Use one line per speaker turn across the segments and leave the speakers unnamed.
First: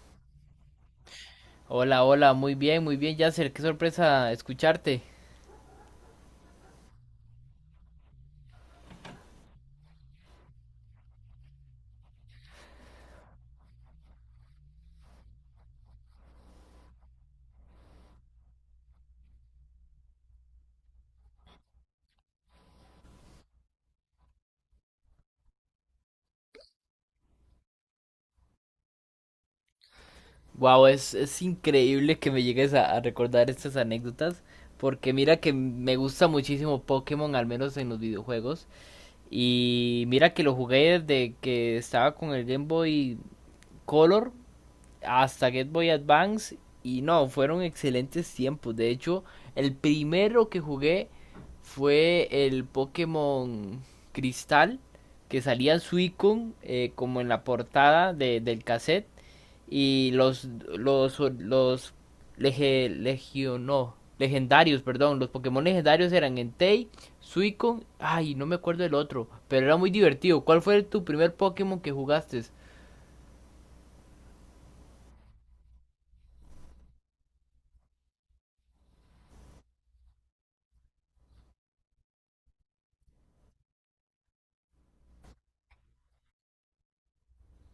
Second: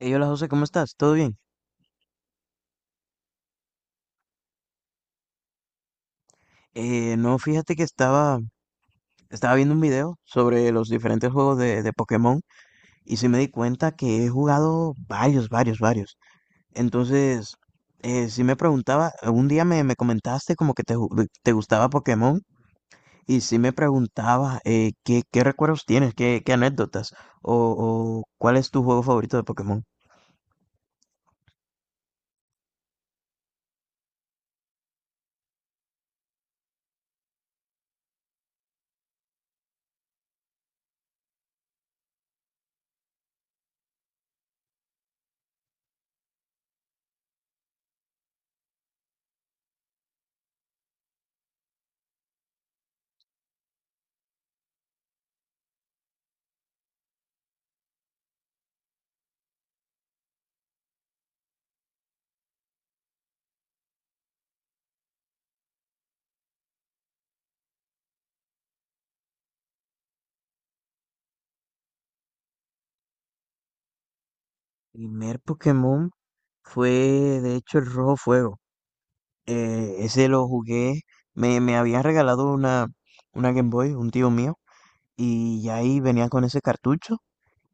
Hey, hola José, ¿cómo estás? ¿Todo bien?
Hola, hola, muy bien, Yasser, qué sorpresa escucharte.
No, fíjate que estaba viendo un video sobre los diferentes juegos de Pokémon y sí me di cuenta que he jugado varios. Entonces, sí me preguntaba, un día me comentaste como que te gustaba Pokémon y sí me preguntaba qué recuerdos tienes, qué anécdotas o cuál es tu juego favorito de Pokémon?
Wow, es increíble que me llegues a recordar estas anécdotas, porque mira que me gusta muchísimo Pokémon, al menos en los videojuegos, y mira que lo jugué desde que estaba con el Game Boy Color hasta Get Boy Advance y no, fueron excelentes tiempos. De hecho, el primero que jugué fue el Pokémon Cristal, que salía Suicune como en la portada del cassette y los lege- legio- no, legendarios, perdón, los Pokémon legendarios eran Entei, Suicune, ay, no me acuerdo del otro, pero era muy divertido. ¿Cuál fue tu primer Pokémon que jugaste?
Primer Pokémon fue de hecho el Rojo Fuego. Ese lo jugué, me había regalado una Game Boy, un tío mío, y ya ahí venía con ese cartucho,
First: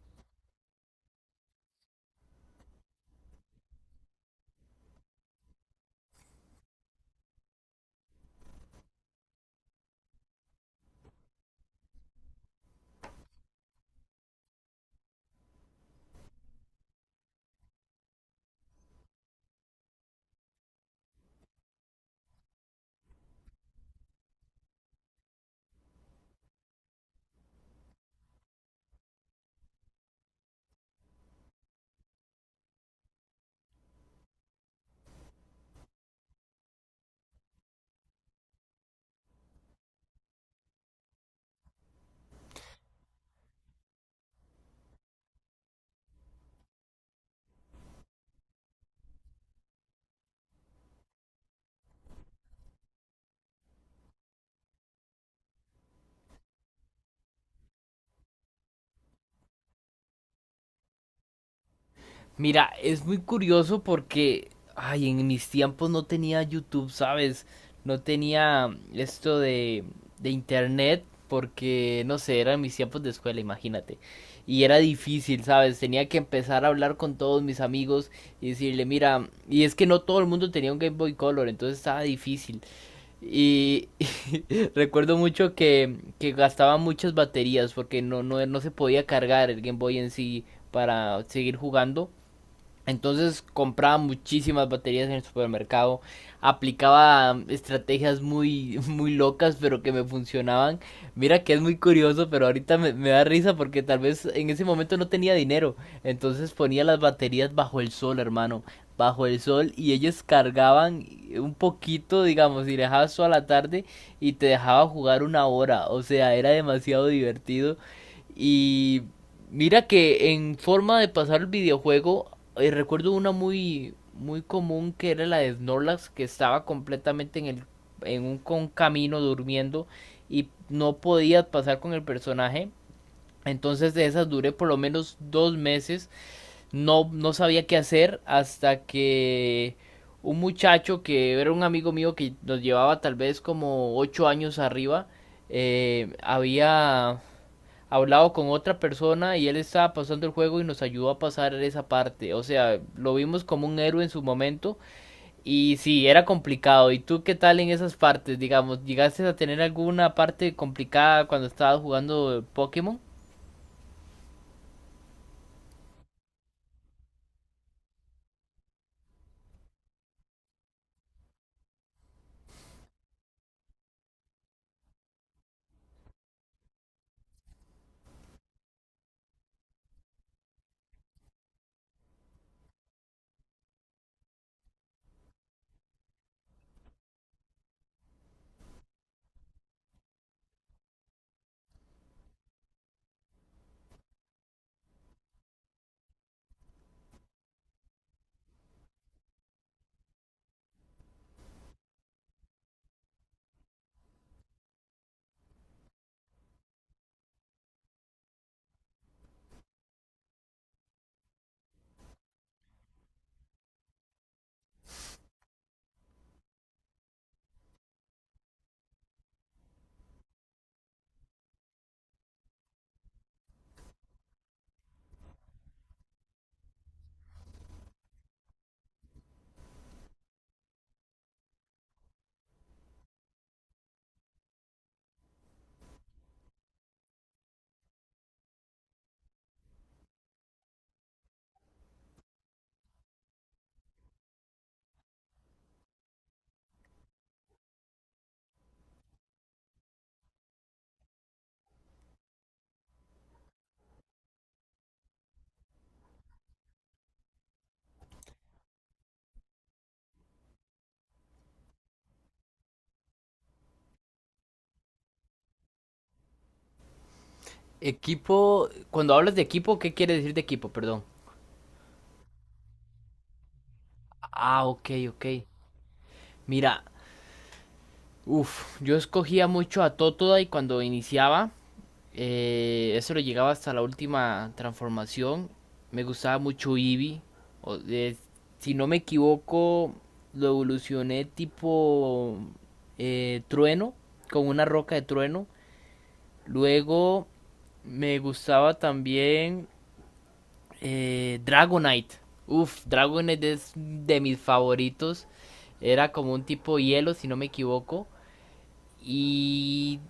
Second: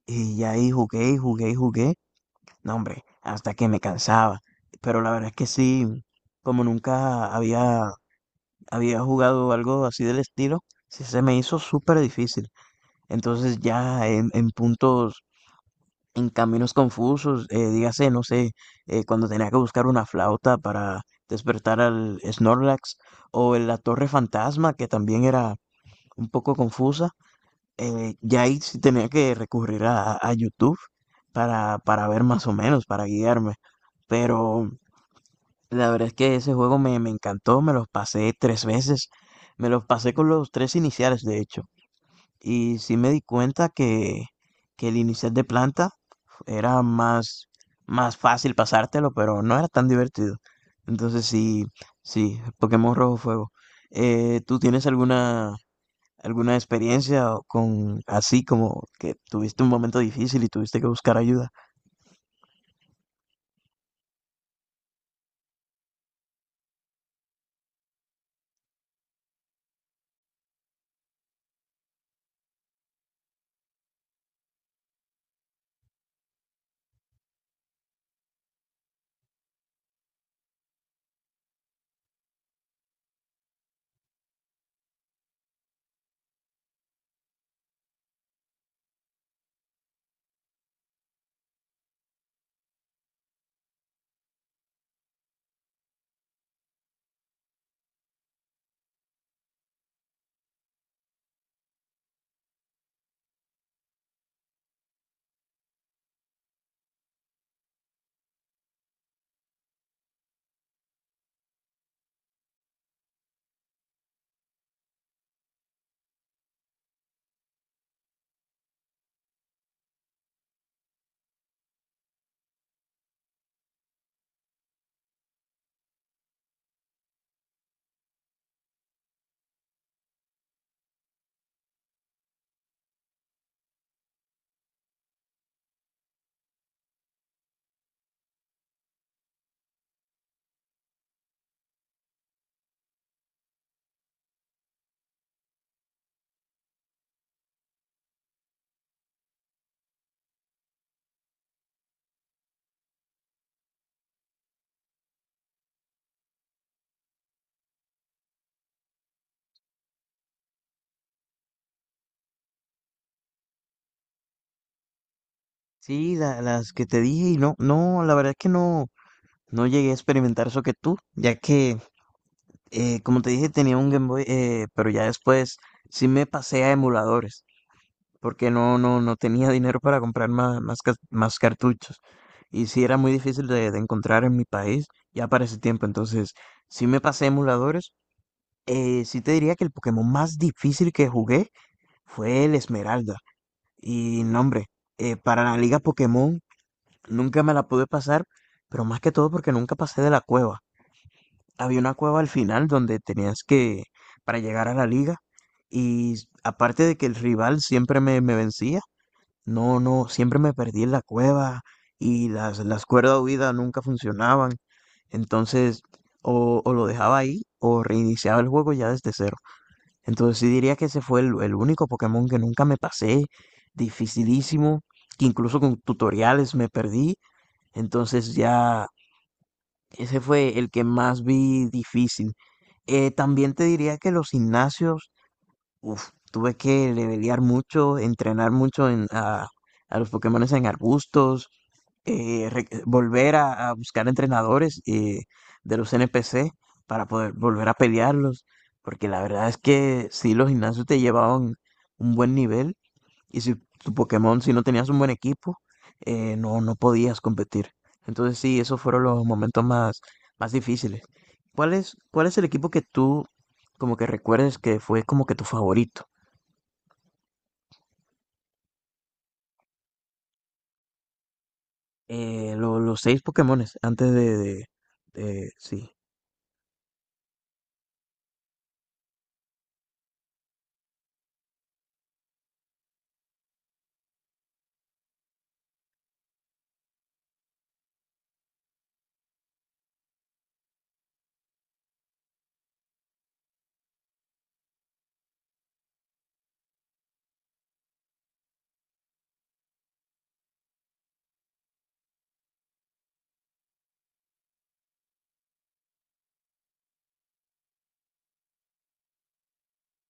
y ya ahí jugué y jugué y jugué. No, hombre, hasta que me cansaba. Pero la verdad es que sí, como nunca había jugado algo así del estilo, sí se me hizo súper difícil. Entonces ya en puntos en caminos confusos, dígase, no sé, cuando tenía que buscar una flauta para despertar al Snorlax, o en la Torre Fantasma, que también era un poco confusa, ya ahí sí tenía que recurrir a YouTube para ver más o menos, para guiarme. Pero la verdad es que ese juego me encantó, me los pasé tres veces, me los pasé con los tres iniciales, de hecho. Y sí me di cuenta que el inicial de planta era más fácil pasártelo, pero no era tan divertido. Entonces sí, sí, Pokémon Rojo Fuego. ¿Tú tienes alguna experiencia con así como que tuviste un momento difícil y tuviste que buscar ayuda?
Mira, es muy curioso porque, ay, en mis tiempos no tenía YouTube, ¿sabes? No tenía esto de internet porque, no sé, eran mis tiempos de escuela, imagínate. Y era difícil, ¿sabes? Tenía que empezar a hablar con todos mis amigos y decirle, mira, y es que no todo el mundo tenía un Game Boy Color, entonces estaba difícil. Y recuerdo mucho que gastaba muchas baterías porque no se podía cargar el Game Boy en sí para seguir jugando entonces compraba muchísimas baterías en el supermercado, aplicaba estrategias muy, muy locas, pero que me funcionaban. Mira que es muy curioso, pero ahorita me da risa porque tal vez en ese momento no tenía dinero. Entonces ponía las baterías bajo el sol, hermano, bajo el sol, y ellas cargaban un poquito, digamos, y dejabas toda la tarde y te dejaba jugar una hora. O sea, era demasiado divertido. Y mira que en forma de pasar el videojuego, recuerdo una muy, muy común que era la de Snorlax, que estaba completamente en en un con camino durmiendo y no podías pasar con el personaje. Entonces de esas duré por lo menos 2 meses. No sabía qué hacer hasta que un muchacho que era un amigo mío que nos llevaba tal vez como 8 años arriba, había hablado con otra persona y él estaba pasando el juego y nos ayudó a pasar esa parte. O sea, lo vimos como un héroe en su momento y sí, era complicado. ¿Y tú qué tal en esas partes? Digamos, ¿llegaste a tener alguna parte complicada cuando estabas jugando Pokémon?
Sí, las que te dije y no, no, la verdad es que no llegué a experimentar eso que tú, ya que, como te dije, tenía un Game Boy, pero ya después sí me pasé a emuladores, porque no tenía dinero para comprar más cartuchos. Y sí era muy difícil de encontrar en mi país, ya para ese tiempo, entonces sí me pasé a emuladores. Sí te diría que el Pokémon más difícil que jugué fue el Esmeralda. Y no, hombre, para la Liga Pokémon nunca me la pude pasar, pero más que todo porque nunca pasé de la cueva. Había una cueva al final donde tenías que, para llegar a la liga, y aparte de que el rival siempre me vencía, no, no, siempre me perdí en la cueva y las cuerdas de huida nunca funcionaban. Entonces, o lo dejaba ahí o reiniciaba el juego ya desde cero. Entonces, sí diría que ese fue el único Pokémon que nunca me pasé, dificilísimo, que incluso con tutoriales me perdí, entonces ya ese fue el que más vi difícil. También te diría que los gimnasios, uf, tuve que levelear mucho, entrenar mucho a los Pokémones en arbustos, volver a buscar entrenadores de los NPC para poder volver a pelearlos, porque la verdad es que sí, los gimnasios te llevaban un buen nivel y si tu Pokémon, si no tenías un buen equipo, no podías competir. Entonces sí, esos fueron los momentos más difíciles. Cuál es el equipo que tú como que recuerdes que fue como que tu favorito?
Equipo, cuando hablas de equipo, ¿qué quiere decir de equipo? Perdón.
Los seis Pokémones antes
Ah, ok, ok.
sí.
Mira, uff, yo escogía mucho a Totodile cuando iniciaba. Eso lo llegaba hasta la última transformación. Me gustaba mucho Eevee. O- eh, si no me equivoco, lo evolucioné tipo trueno, con una roca de trueno. Luego me gustaba también Dragonite. Uf, Dragonite es de mis favoritos. Era como un tipo hielo, si no me equivoco. Y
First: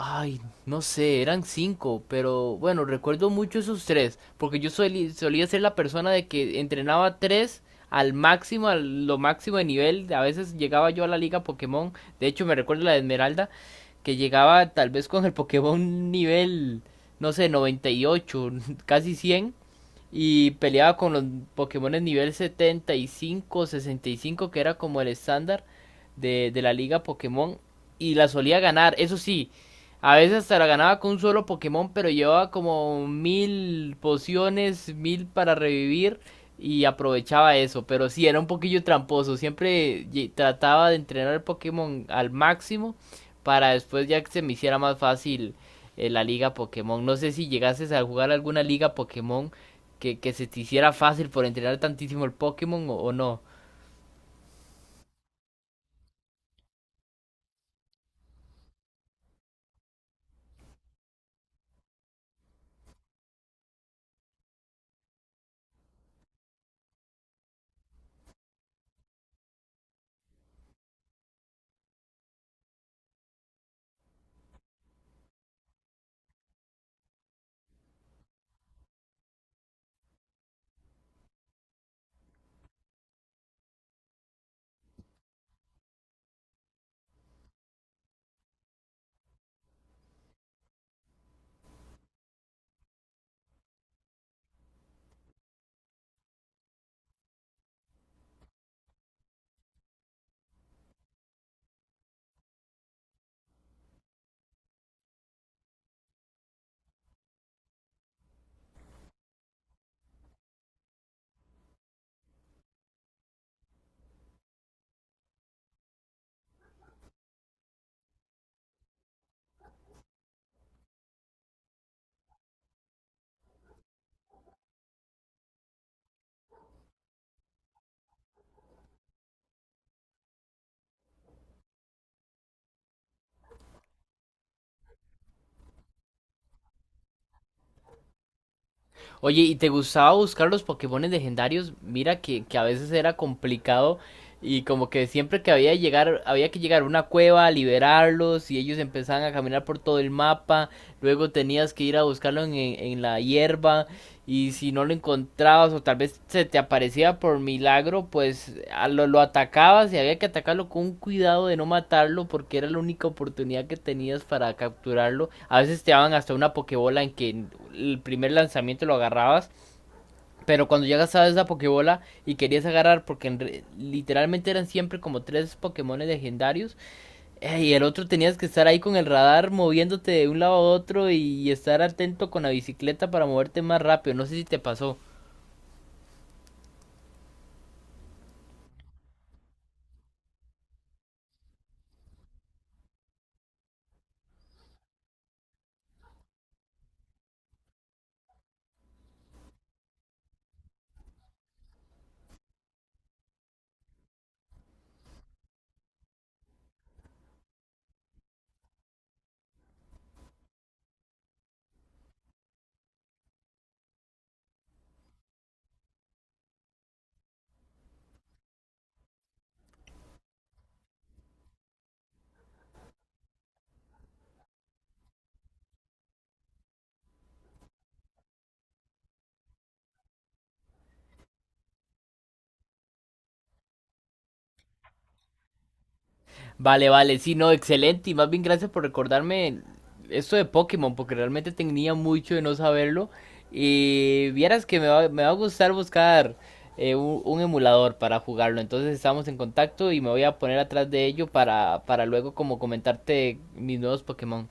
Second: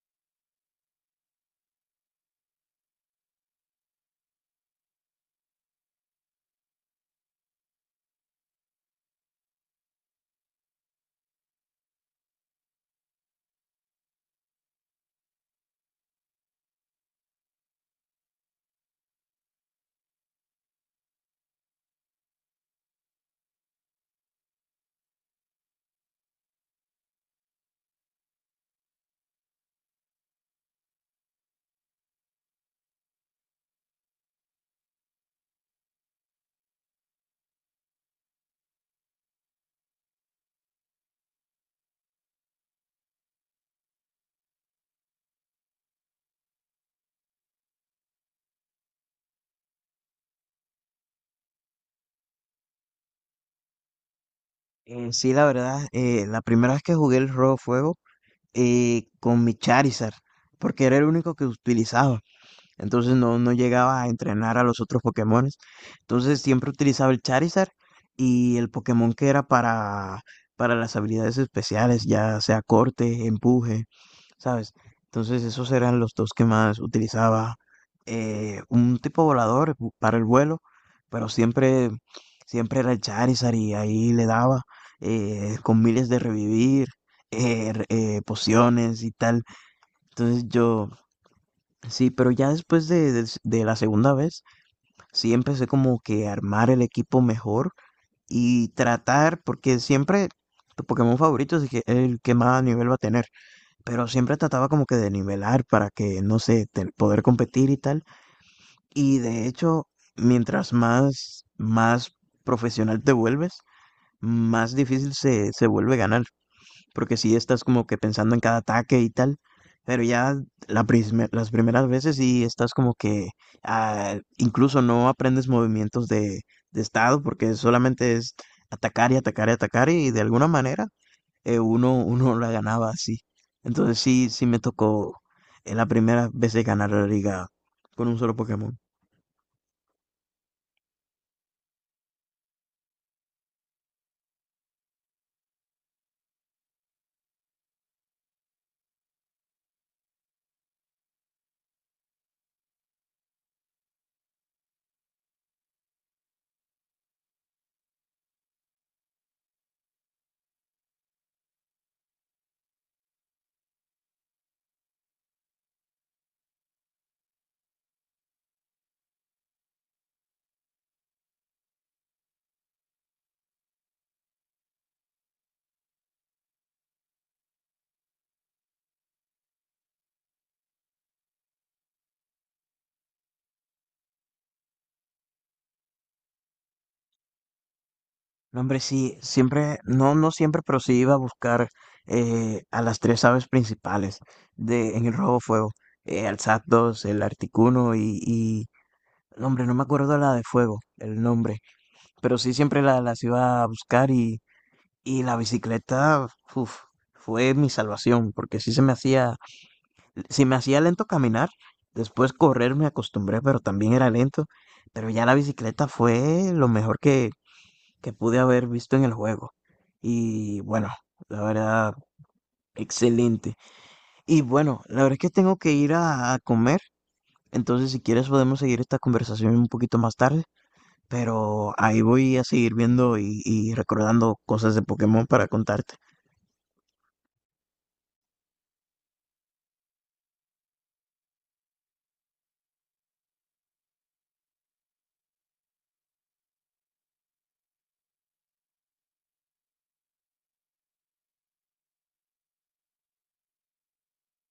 ay, no sé, eran cinco, pero bueno, recuerdo mucho esos tres, porque yo solía ser la persona de que entrenaba tres al máximo, a lo máximo de nivel, a veces llegaba yo a la liga Pokémon, de hecho me recuerdo la de Esmeralda, que llegaba tal vez con el Pokémon nivel, no sé, 98, casi 100, y peleaba con los Pokémon en nivel 75 o 65, que era como el estándar de la liga Pokémon, y la solía ganar, eso sí. A veces hasta la ganaba con un solo Pokémon, pero llevaba como mil pociones, mil para revivir y aprovechaba eso. Pero sí, era un poquillo tramposo. Siempre trataba de entrenar el Pokémon al máximo para después ya que se me hiciera más fácil la liga Pokémon. No sé si llegases a jugar alguna liga Pokémon que se te hiciera fácil por entrenar tantísimo el Pokémon o no.
Sí, la verdad, la primera vez que jugué el Rojo Fuego con mi Charizard, porque era el único que utilizaba. Entonces no llegaba a entrenar a los otros Pokémones. Entonces siempre utilizaba el Charizard y el Pokémon que era para las habilidades especiales, ya sea corte, empuje, ¿sabes? Entonces esos eran los dos que más utilizaba. Un tipo volador para el vuelo, pero siempre era el Charizard y ahí le daba con miles de revivir, pociones y tal. Entonces yo, sí, pero ya después de la segunda vez, sí empecé como que a armar el equipo mejor y tratar, porque siempre tu Pokémon favorito es el que más nivel va a tener, pero siempre trataba como que de nivelar para que, no sé, poder competir y tal. Y de hecho, mientras más profesional te vuelves, más difícil se vuelve ganar porque sí estás como que pensando en cada ataque y tal, pero ya las primeras veces sí estás como que ah, incluso no aprendes movimientos de estado porque solamente es atacar y atacar y atacar y de alguna manera uno la ganaba así. Entonces sí, sí me tocó en la primera vez de ganar la liga con un solo Pokémon.
Oye, ¿y te gustaba buscar los Pokémon legendarios? Mira que a veces era complicado y como que siempre que había, llegar, había que llegar a una cueva a liberarlos y ellos empezaban a caminar por todo el mapa, luego tenías que ir a buscarlos en la hierba. Y si no lo encontrabas o tal vez se te aparecía por milagro, pues a lo atacabas y había que atacarlo con un cuidado de no matarlo porque era la única oportunidad que tenías para capturarlo. A veces te daban hasta una pokebola en que el primer lanzamiento lo agarrabas, pero cuando ya gastabas esa pokebola y querías agarrar porque en literalmente eran siempre como tres pokémones legendarios y el otro tenías que estar ahí con el radar moviéndote de un lado a otro y estar atento con la bicicleta para moverte más rápido. No sé si te pasó.
No, hombre, sí, siempre, no siempre, pero sí iba a buscar a las tres aves principales en el robo fuego, al Zapdos, el Articuno no, hombre, no me acuerdo la de fuego, el nombre, pero sí siempre las iba a buscar y la bicicleta, uf, fue mi salvación, porque sí se me hacía, si me hacía lento caminar, después correr me acostumbré, pero también era lento, pero ya la bicicleta fue lo mejor que pude haber visto en el juego. Y bueno, la verdad, excelente. Y bueno, la verdad es que tengo que ir a comer. Entonces, si quieres, podemos seguir esta conversación un poquito más tarde. Pero ahí voy a seguir viendo y recordando cosas de Pokémon para contarte.
Vale, vale, sí, no, excelente. Y más bien gracias por recordarme esto de Pokémon, porque realmente tenía mucho de no saberlo. Y vieras que me va a gustar buscar un emulador para jugarlo. Entonces estamos en contacto y me voy a poner atrás de ello para luego como comentarte mis nuevos Pokémon.